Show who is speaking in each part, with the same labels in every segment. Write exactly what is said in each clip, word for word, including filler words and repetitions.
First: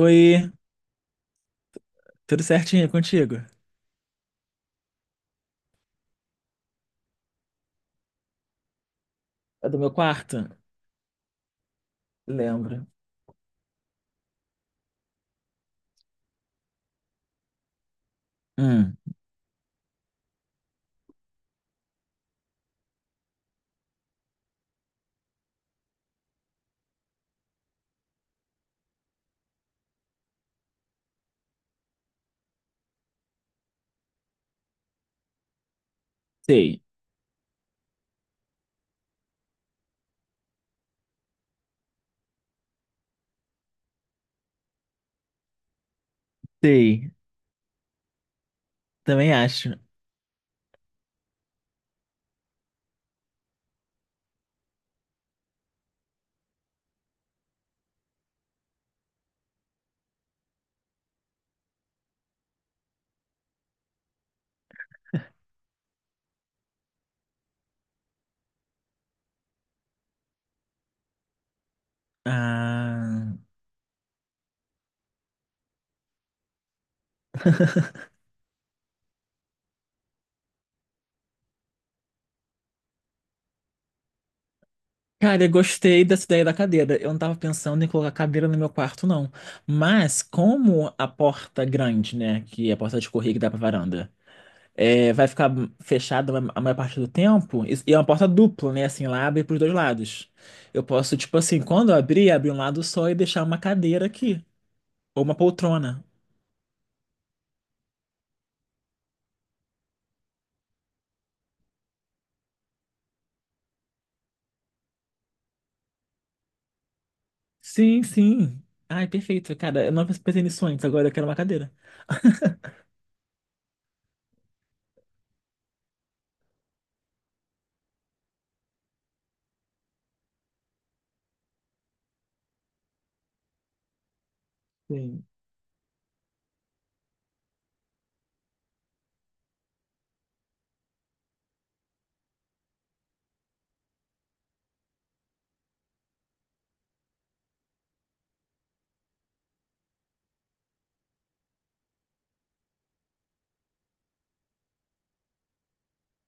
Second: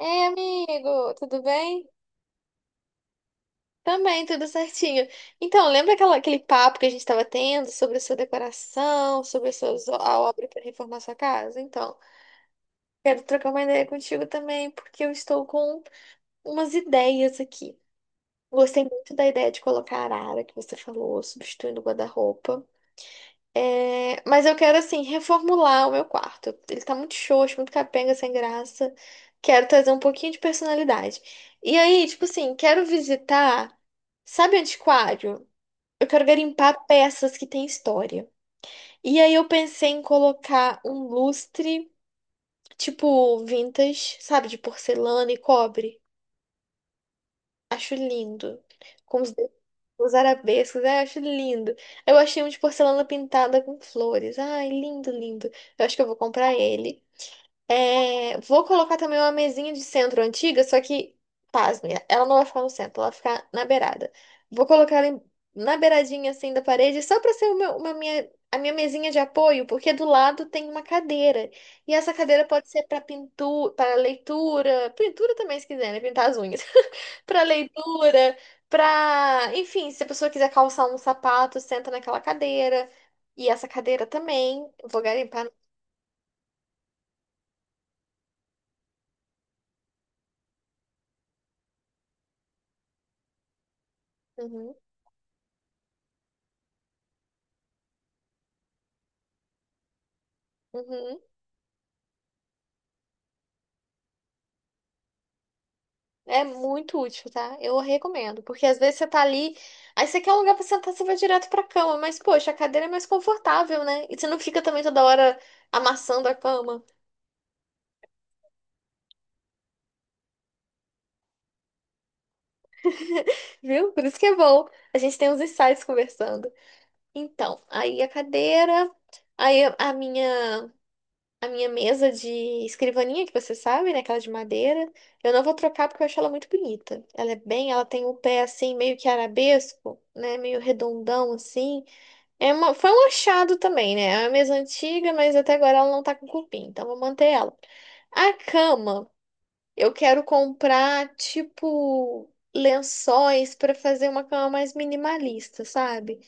Speaker 1: Ei, amigo, tudo bem?
Speaker 2: tudo certinho contigo?
Speaker 1: Também, tudo certinho. Então, lembra aquela, aquele papo que a gente estava tendo sobre a sua decoração, sobre a,
Speaker 2: É
Speaker 1: sua,
Speaker 2: do meu
Speaker 1: a
Speaker 2: quarto?
Speaker 1: obra para reformar sua casa? Então,
Speaker 2: Lembro.
Speaker 1: quero trocar uma ideia contigo também, porque eu estou com umas ideias aqui. Gostei
Speaker 2: Hum,
Speaker 1: muito da ideia de colocar a arara que você falou, substituindo o guarda-roupa. É, mas eu quero, assim, reformular o meu quarto. Ele tá muito xoxo, muito capenga, sem graça. Quero trazer um pouquinho de personalidade. E aí, tipo assim, quero visitar, sabe, antiquário? Eu quero
Speaker 2: sei,
Speaker 1: garimpar peças que têm história. E aí eu pensei em colocar um lustre, tipo vintage, sabe, de porcelana e cobre.
Speaker 2: sei.
Speaker 1: Acho lindo. Com os,
Speaker 2: Também
Speaker 1: de-
Speaker 2: acho.
Speaker 1: os arabescos, ai, acho lindo. Eu achei um de porcelana pintada com flores. Ai, lindo, lindo. Eu acho que eu vou comprar ele. É, vou colocar também uma mesinha de centro antiga, só que, pasme, ela não vai ficar no centro, ela vai ficar na beirada. Vou colocar ela em- na beiradinha assim da parede, só para ser uma, uma minha, a minha mesinha de apoio, porque do lado tem uma cadeira. E essa cadeira pode ser para
Speaker 2: Ah.
Speaker 1: pintura, para leitura, pintura também se quiser, né? Pintar as unhas. Para leitura, para, enfim, se a pessoa quiser calçar um sapato, senta naquela cadeira. E essa cadeira também, vou
Speaker 2: Cara,
Speaker 1: garimpar.
Speaker 2: eu gostei dessa ideia da cadeira. Eu não tava pensando em colocar cadeira no meu quarto, não. Mas como a porta grande, né, que é a porta de correr que dá pra varanda,
Speaker 1: Uhum,
Speaker 2: é, vai ficar fechada a maior parte do tempo, e e é uma porta dupla, né, assim, lá abre pros dois lados. Eu posso,
Speaker 1: uhum.
Speaker 2: tipo assim, quando eu abrir, abrir um lado só e deixar uma cadeira aqui, ou uma poltrona.
Speaker 1: É muito útil, tá? Eu recomendo, porque às vezes você tá ali, aí você quer um lugar pra sentar, você vai direto pra cama, mas poxa, a cadeira é mais confortável, né? E você não fica também toda hora amassando a cama,
Speaker 2: Sim, sim. Ai, perfeito. Cara, eu não pensei nisso antes, agora eu quero uma cadeira.
Speaker 1: viu? Por isso que é bom. A gente tem uns insights conversando. Então, aí a cadeira, aí a a minha a minha mesa de escrivaninha que você sabe, né, aquela de madeira,
Speaker 2: Sim.
Speaker 1: eu não vou trocar porque eu acho ela muito bonita. Ela é bem, ela tem o pé assim meio que arabesco, né, meio redondão assim. É uma, foi um achado também, né? É uma mesa antiga, mas até agora ela não tá com cupim, então vou manter ela. A cama, eu quero comprar, tipo, lençóis pra fazer uma cama mais minimalista, sabe?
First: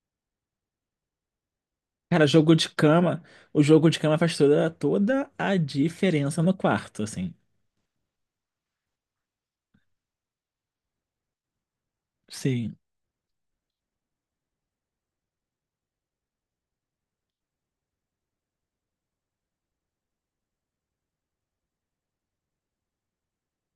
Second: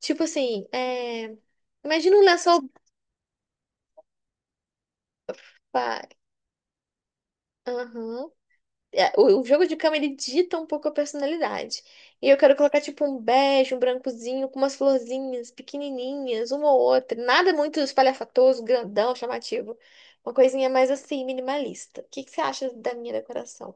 Speaker 1: Tipo assim, é... imagina um
Speaker 2: Cara, jogo
Speaker 1: lençol.
Speaker 2: de cama. O jogo de cama faz toda, toda a
Speaker 1: Vai.
Speaker 2: diferença no quarto, assim.
Speaker 1: Aham. é, O o jogo de cama, ele dita um pouco a personalidade. E eu quero
Speaker 2: Sim.
Speaker 1: colocar, tipo, um bege, um brancozinho, com umas florzinhas pequenininhas, uma ou outra. Nada muito espalhafatoso, grandão, chamativo. Uma coisinha mais assim, minimalista. O que que você acha da minha decoração?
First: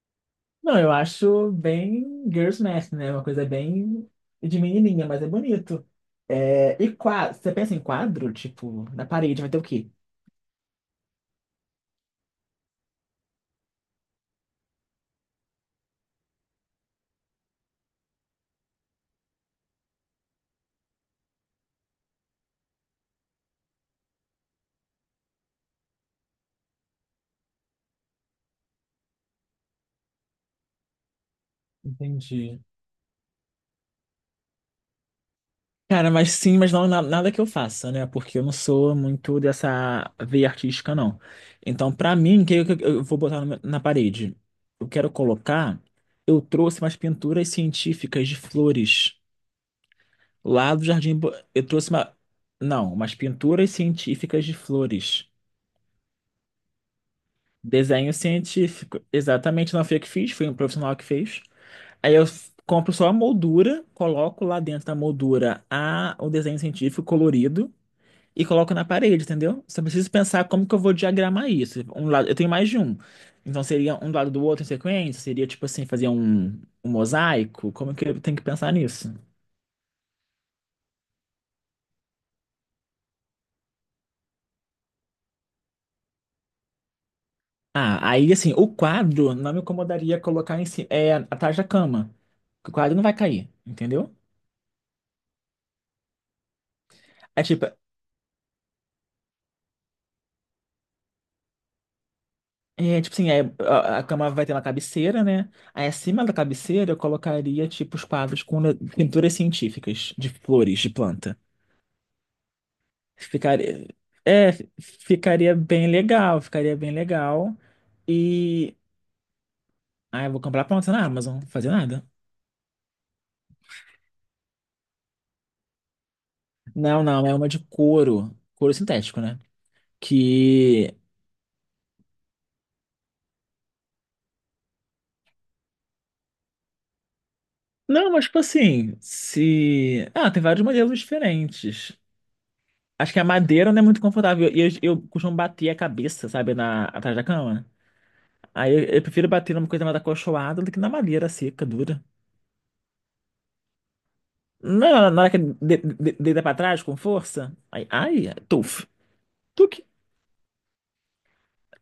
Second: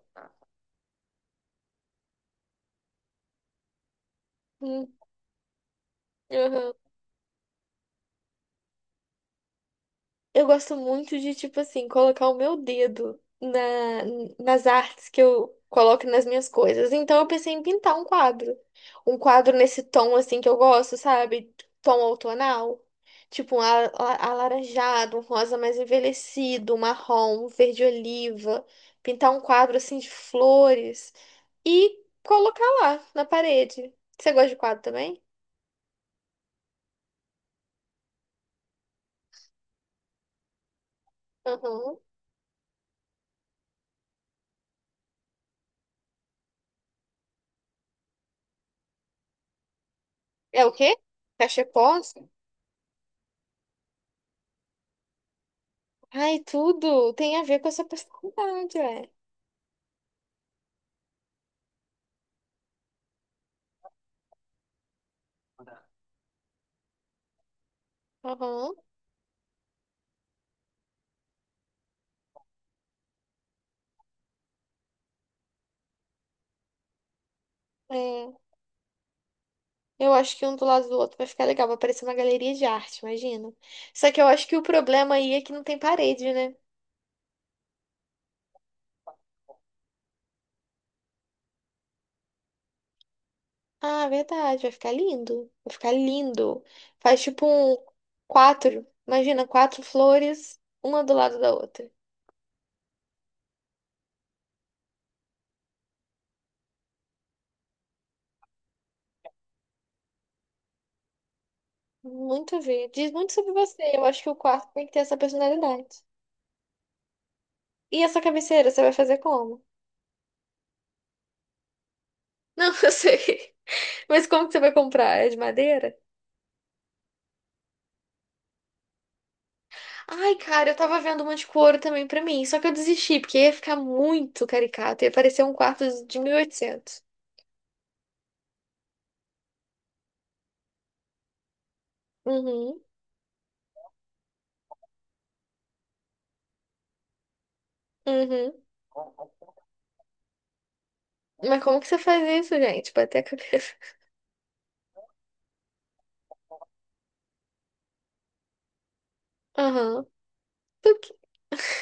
Speaker 2: Não, eu acho bem girls' math, né? Uma coisa bem de
Speaker 1: Hum,
Speaker 2: menininha, mas é bonito.
Speaker 1: aham.
Speaker 2: É, e quadro, você pensa em quadro, tipo, na parede vai ter o quê?
Speaker 1: Eu gosto muito de, tipo assim, colocar o meu dedo na, nas artes que eu coloco nas minhas coisas. Então eu pensei em pintar um quadro. Um quadro nesse tom, assim, que eu gosto, sabe? Tom outonal. Tipo um ala- ala- alaranjado, um rosa mais envelhecido, um marrom, um verde oliva. Pintar um quadro, assim, de flores. E
Speaker 2: Entendi.
Speaker 1: colocar lá, na parede. Você gosta de quadro também?
Speaker 2: Cara, mas sim, mas não na- nada que eu faça, né? Porque eu não sou muito dessa veia artística, não. Então,
Speaker 1: Uhum.
Speaker 2: pra mim, o que eu, eu vou botar no meu- na parede? Eu quero colocar. Eu trouxe umas pinturas científicas de flores
Speaker 1: É o
Speaker 2: lá do
Speaker 1: quê?
Speaker 2: Jardim. Bo- Eu trouxe
Speaker 1: Cachepó?
Speaker 2: uma. Não, umas pinturas científicas de flores.
Speaker 1: Ai, tudo tem a ver com essa
Speaker 2: Desenho
Speaker 1: personalidade,
Speaker 2: científico.
Speaker 1: é.
Speaker 2: Exatamente, não foi eu que fiz, foi um profissional que fez. Aí eu f- compro só a moldura, coloco lá dentro da moldura a, o desenho científico colorido. E coloco
Speaker 1: Aham,
Speaker 2: na parede, entendeu? Só preciso pensar como que eu vou diagramar isso. Um lado, eu tenho mais de um. Então seria um do lado do outro em sequência? Seria tipo assim, fazer um, um mosaico? Como que eu
Speaker 1: é.
Speaker 2: tenho que pensar nisso?
Speaker 1: Eu acho que um do lado do outro vai ficar legal, vai parecer uma galeria de arte, imagina. Só que eu acho que o problema aí é que não tem parede, né?
Speaker 2: Ah, aí assim, o quadro não me incomodaria colocar em cima, é, atrás da cama. Porque o quadro não vai cair,
Speaker 1: Ah,
Speaker 2: entendeu?
Speaker 1: verdade, vai ficar lindo. Vai ficar lindo. Faz
Speaker 2: É
Speaker 1: tipo
Speaker 2: tipo,
Speaker 1: um quatro, imagina, quatro flores, uma do lado da outra.
Speaker 2: é, tipo assim, é, a, a cama vai ter uma cabeceira, né? Aí acima da cabeceira eu colocaria tipo os quadros com le- pinturas científicas de flores, de planta.
Speaker 1: Muito a ver. Diz muito sobre você.
Speaker 2: Ficaria,
Speaker 1: Eu acho que o
Speaker 2: é, fi-
Speaker 1: quarto tem que ter essa
Speaker 2: ficaria bem
Speaker 1: personalidade.
Speaker 2: legal, ficaria bem legal.
Speaker 1: E essa cabeceira,
Speaker 2: E,
Speaker 1: você vai fazer como?
Speaker 2: ah, eu vou comprar pronta na Amazon, não vou fazer nada.
Speaker 1: Não, eu sei. Mas como que você vai comprar? É de madeira?
Speaker 2: Não, não, é uma de couro, couro sintético, né?
Speaker 1: Ai, cara, eu
Speaker 2: Que,
Speaker 1: tava vendo uma de couro também pra mim, só que eu desisti, porque ia ficar muito caricato, ia parecer um quarto de mil e oitocentos.
Speaker 2: não, mas tipo assim, se, ah, tem vários modelos diferentes.
Speaker 1: Uhum,
Speaker 2: Acho que a madeira não é muito confortável e eu, eu costumo bater a cabeça, sabe, na, atrás da cama.
Speaker 1: uhum.
Speaker 2: Aí eu, eu prefiro bater numa coisa mais acolchoada do que na madeira
Speaker 1: Mas
Speaker 2: seca,
Speaker 1: como que você
Speaker 2: dura.
Speaker 1: faz isso, gente? Bater a cabeça.
Speaker 2: Não, na hora que de- de- deita pra trás com força, aí, ai, tuf.
Speaker 1: Aham. Por quê?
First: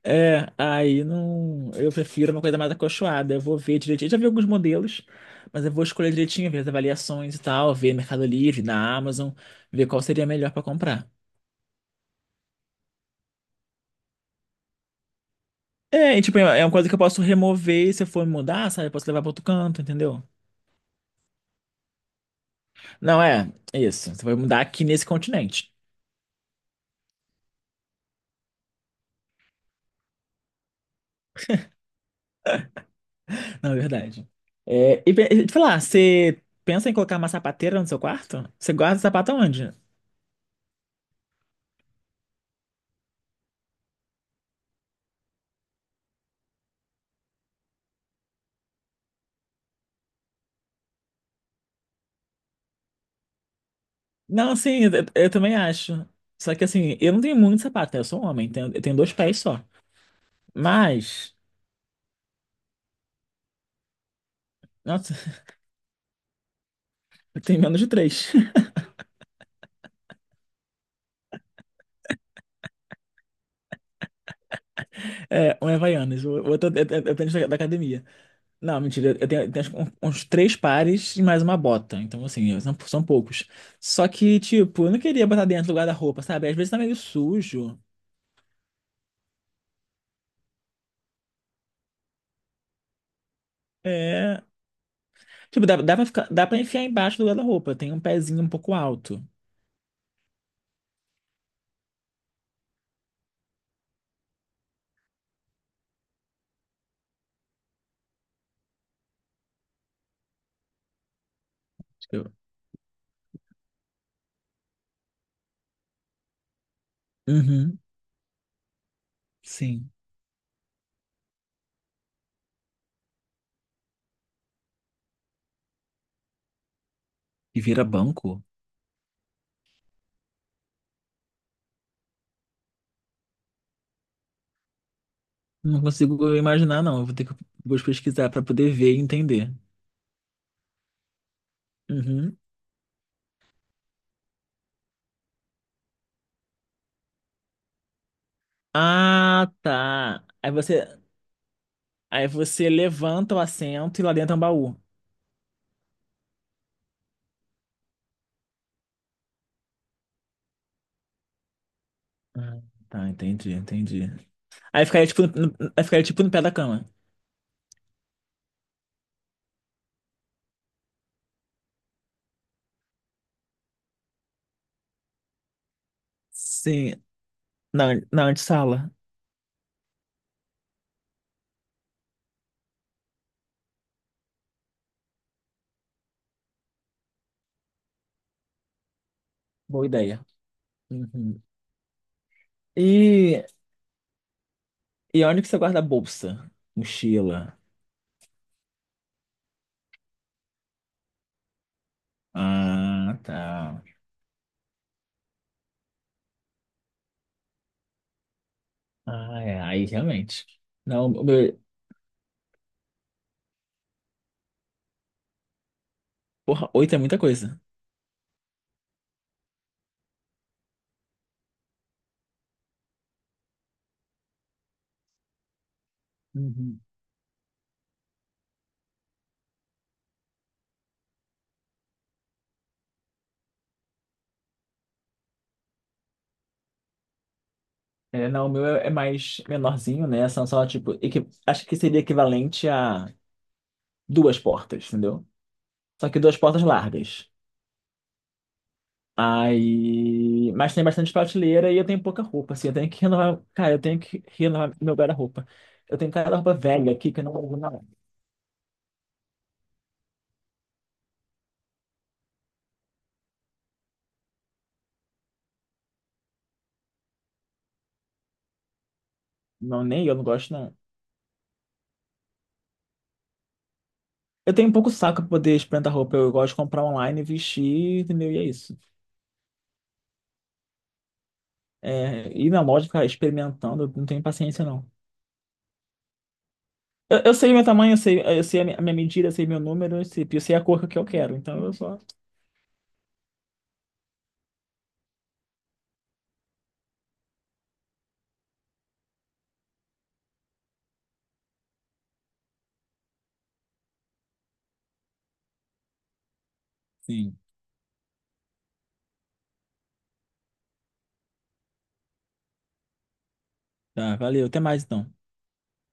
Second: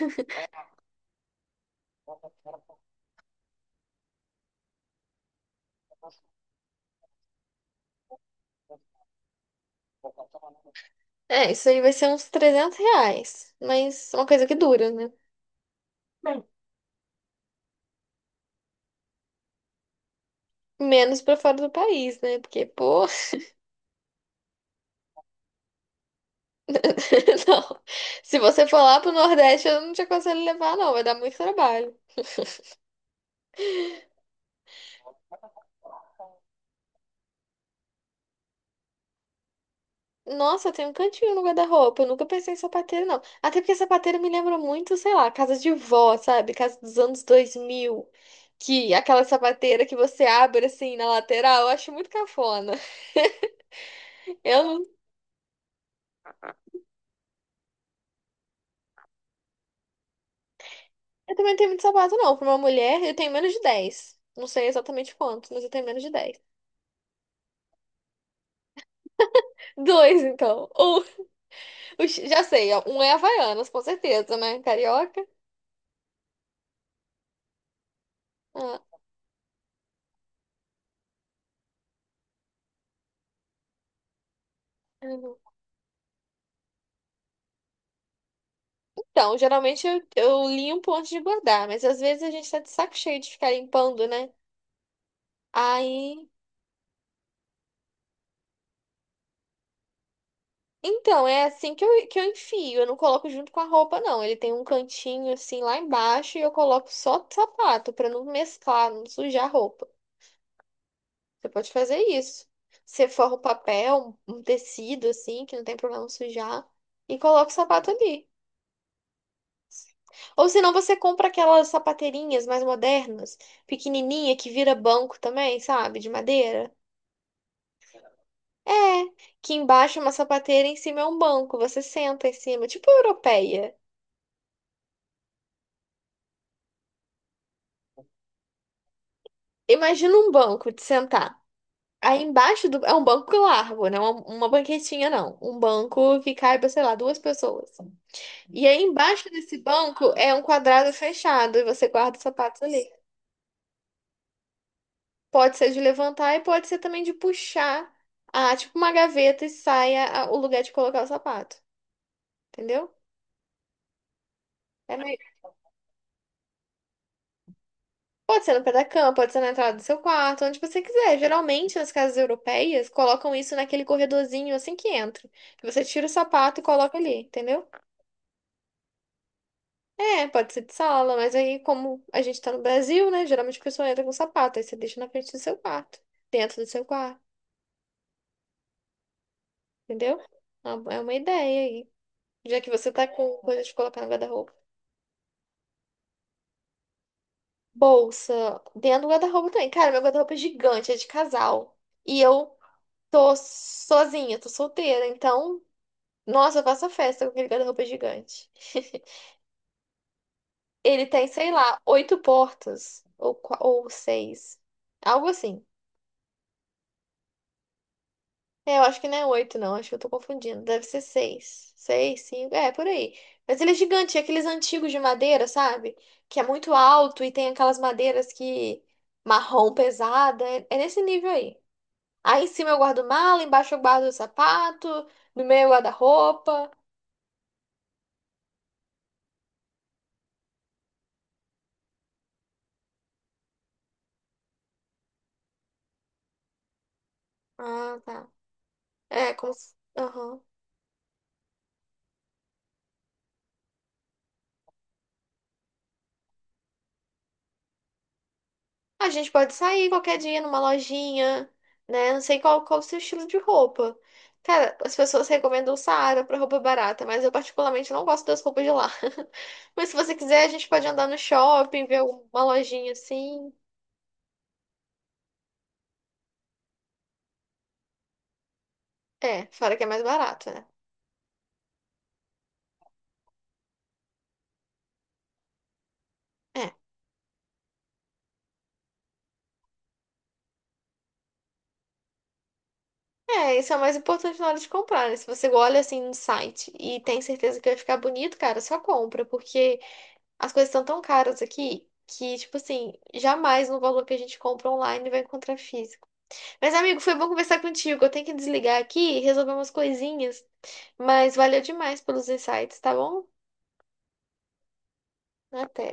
Speaker 2: É, aí não. Eu prefiro uma coisa mais acolchoada. Eu vou ver direitinho. Eu já vi alguns modelos, mas eu vou escolher direitinho, ver as avaliações e tal, ver Mercado Livre, na Amazon, ver qual seria melhor pra comprar.
Speaker 1: É, isso aí vai ser uns trezentos reais, mas uma coisa que dura, né?
Speaker 2: É, e, tipo, é uma coisa que eu posso remover se eu for mudar, sabe? Eu posso levar pra outro canto, entendeu?
Speaker 1: Menos pra fora do país, né? Porque, pô,
Speaker 2: Não, é, é isso. Você vai mudar aqui nesse continente,
Speaker 1: não. Se você for lá pro Nordeste, eu não te aconselho a levar, não, vai dar muito trabalho.
Speaker 2: na verdade. É, e pe- e te falar, você pensa em colocar uma sapateira no seu quarto? Você guarda o sapato aonde?
Speaker 1: Nossa, tem um cantinho no guarda-roupa. Eu nunca pensei em sapateiro, não. Até porque sapateiro me lembra muito, sei lá, casa de vó, sabe? Casa dos anos dois mil. Que aquela sapateira que você abre assim na lateral, eu acho muito cafona.
Speaker 2: Não,
Speaker 1: Eu,
Speaker 2: sim, eu,
Speaker 1: não-
Speaker 2: eu também acho. Só que assim, eu não tenho muito sapato, né? Eu sou um homem, tenho- eu tenho dois pés só. Mas,
Speaker 1: eu também não tenho muito sapato, não. Pra uma mulher, eu tenho menos de dez. Não sei exatamente
Speaker 2: nossa,
Speaker 1: quanto, mas eu tenho menos de dez.
Speaker 2: eu tenho menos de três.
Speaker 1: Dois, então. Um, o chi- já sei, ó. Um é Havaianas, com certeza, né? Carioca.
Speaker 2: É, um é Havaianas, o outro é é- é tênis da, da academia. Não, mentira, eu tenho, eu tenho acho um- uns três pares e mais uma bota. Então, assim, eu- são, são poucos. Só que, tipo, eu não queria botar
Speaker 1: Ah.
Speaker 2: dentro do guarda-roupa, sabe? Às vezes tá meio sujo.
Speaker 1: Então, geralmente eu, eu limpo antes de guardar, mas às vezes a gente tá de saco cheio de ficar limpando, né?
Speaker 2: É. Tipo, dá, dá pra
Speaker 1: Aí.
Speaker 2: ficar, dá pra enfiar embaixo do guarda-roupa. Tem um pezinho um pouco alto.
Speaker 1: Então, é assim que eu, que eu enfio. Eu não coloco junto com a roupa, não. Ele tem um cantinho assim lá embaixo e eu coloco só sapato pra não mesclar, não sujar a roupa. Você pode fazer
Speaker 2: Eu-
Speaker 1: isso. Você forra o papel, um tecido assim, que não tem problema sujar, e coloca o
Speaker 2: Uhum,
Speaker 1: sapato ali.
Speaker 2: sim.
Speaker 1: Ou senão você compra aquelas sapateirinhas mais modernas, pequenininha, que vira banco também, sabe? De madeira.
Speaker 2: E vira banco?
Speaker 1: É, que embaixo é uma sapateira, em cima é um banco. Você senta em cima, tipo europeia.
Speaker 2: Não consigo imaginar, não. Eu vou ter que vou pesquisar para poder ver e entender.
Speaker 1: Imagina um banco de sentar. Aí
Speaker 2: Uhum.
Speaker 1: embaixo do... é um banco largo, não é uma, uma banquetinha, não. Um banco que caiba, sei lá, duas pessoas. E aí embaixo
Speaker 2: Ah,
Speaker 1: desse banco
Speaker 2: tá.
Speaker 1: é um
Speaker 2: Aí
Speaker 1: quadrado
Speaker 2: você,
Speaker 1: fechado e você guarda os
Speaker 2: aí
Speaker 1: sapatos
Speaker 2: você
Speaker 1: ali.
Speaker 2: levanta o assento e lá dentro é um baú.
Speaker 1: Pode ser de levantar e pode ser também de puxar, ah, tipo uma gaveta e saia a- o lugar de colocar o sapato.
Speaker 2: Ah,
Speaker 1: Entendeu?
Speaker 2: tá, entendi, entendi. Aí
Speaker 1: É,
Speaker 2: ficaria
Speaker 1: me-
Speaker 2: tipo, no, aí ficaria tipo no pé da cama.
Speaker 1: pode ser no pé da cama, pode ser na entrada do seu quarto, onde você quiser. Geralmente, nas casas europeias, colocam isso naquele corredorzinho assim que entra. Que você tira o sapato e
Speaker 2: Sim,
Speaker 1: coloca ali, entendeu?
Speaker 2: na, na antessala.
Speaker 1: É, pode ser de sala, mas aí, como a gente tá no Brasil, né? Geralmente a pessoa entra com sapato, aí você deixa na frente do seu quarto, dentro do seu quarto,
Speaker 2: Boa
Speaker 1: entendeu?
Speaker 2: ideia.
Speaker 1: É uma é uma
Speaker 2: Uhum.
Speaker 1: ideia aí. Já que você tá com
Speaker 2: E,
Speaker 1: coisa de colocar no guarda-roupa.
Speaker 2: e onde que você guarda a bolsa? Mochila.
Speaker 1: Bolsa, dentro do guarda-roupa também. Cara, meu guarda-roupa é gigante, é de casal. E eu
Speaker 2: Ah,
Speaker 1: tô
Speaker 2: tá.
Speaker 1: sozinha, tô solteira, então. Nossa, eu faço a festa com aquele guarda-roupa gigante.
Speaker 2: Ah, é, aí realmente.
Speaker 1: Ele
Speaker 2: Não, o
Speaker 1: tem, sei
Speaker 2: meu,
Speaker 1: lá, oito portas. Ou, qua- ou seis. Algo assim.
Speaker 2: porra, oito é muita coisa.
Speaker 1: É, eu acho que não é oito, não. Acho que eu tô confundindo. Deve ser seis. Seis, cinco. É, por aí. Mas ele é gigante. É aqueles antigos de madeira, sabe? Que é muito
Speaker 2: Uhum.
Speaker 1: alto e tem aquelas madeiras que... Marrom pesada. É, é nesse nível aí. Aí em cima eu guardo mala, embaixo eu guardo o sapato, no meio eu guardo a roupa.
Speaker 2: É, não, o meu é é mais menorzinho, né? São só, tipo, equi- acho que seria equivalente a duas portas, entendeu? Só que duas portas largas.
Speaker 1: Ah, tá. É, como... se- aham.
Speaker 2: Aí. Mas tem bastante prateleira e eu tenho pouca roupa, assim. Eu tenho que renovar. Cara, eu tenho que renovar meu guarda-roupa. Eu tenho cada roupa velha aqui que eu não uso, não.
Speaker 1: A gente pode sair qualquer dia numa lojinha, né? Não sei qual, qual o seu estilo de roupa. Cara, as pessoas recomendam o Saara pra roupa barata, mas eu particularmente não gosto das roupas de lá.
Speaker 2: Não,
Speaker 1: Mas se
Speaker 2: nem
Speaker 1: você
Speaker 2: eu não
Speaker 1: quiser, a
Speaker 2: gosto,
Speaker 1: gente
Speaker 2: não.
Speaker 1: pode andar no shopping, ver alguma lojinha assim.
Speaker 2: Eu tenho um pouco saco pra poder experimentar roupa. Eu gosto de comprar online, vestir, entendeu? E é isso.
Speaker 1: É, fora que é mais barato, né?
Speaker 2: É, ir na loja ficar experimentando, eu não tenho paciência, não.
Speaker 1: É,
Speaker 2: Eu, eu sei meu tamanho, eu sei, eu sei a mi- a minha medida, eu sei meu número, eu sei, eu sei a cor que eu quero. Então eu só.
Speaker 1: é, isso é o mais importante na hora de comprar, né? Se você olha assim no site e tem certeza que vai ficar bonito, cara, só compra, porque as coisas estão tão caras aqui que, tipo assim, jamais no valor que a gente compra online vai encontrar físico. Mas, amigo, foi bom
Speaker 2: Sim.
Speaker 1: conversar contigo. Eu tenho que desligar aqui e resolver umas coisinhas. Mas valeu demais pelos insights, tá bom?
Speaker 2: Tá, valeu. Até mais então.
Speaker 1: Até.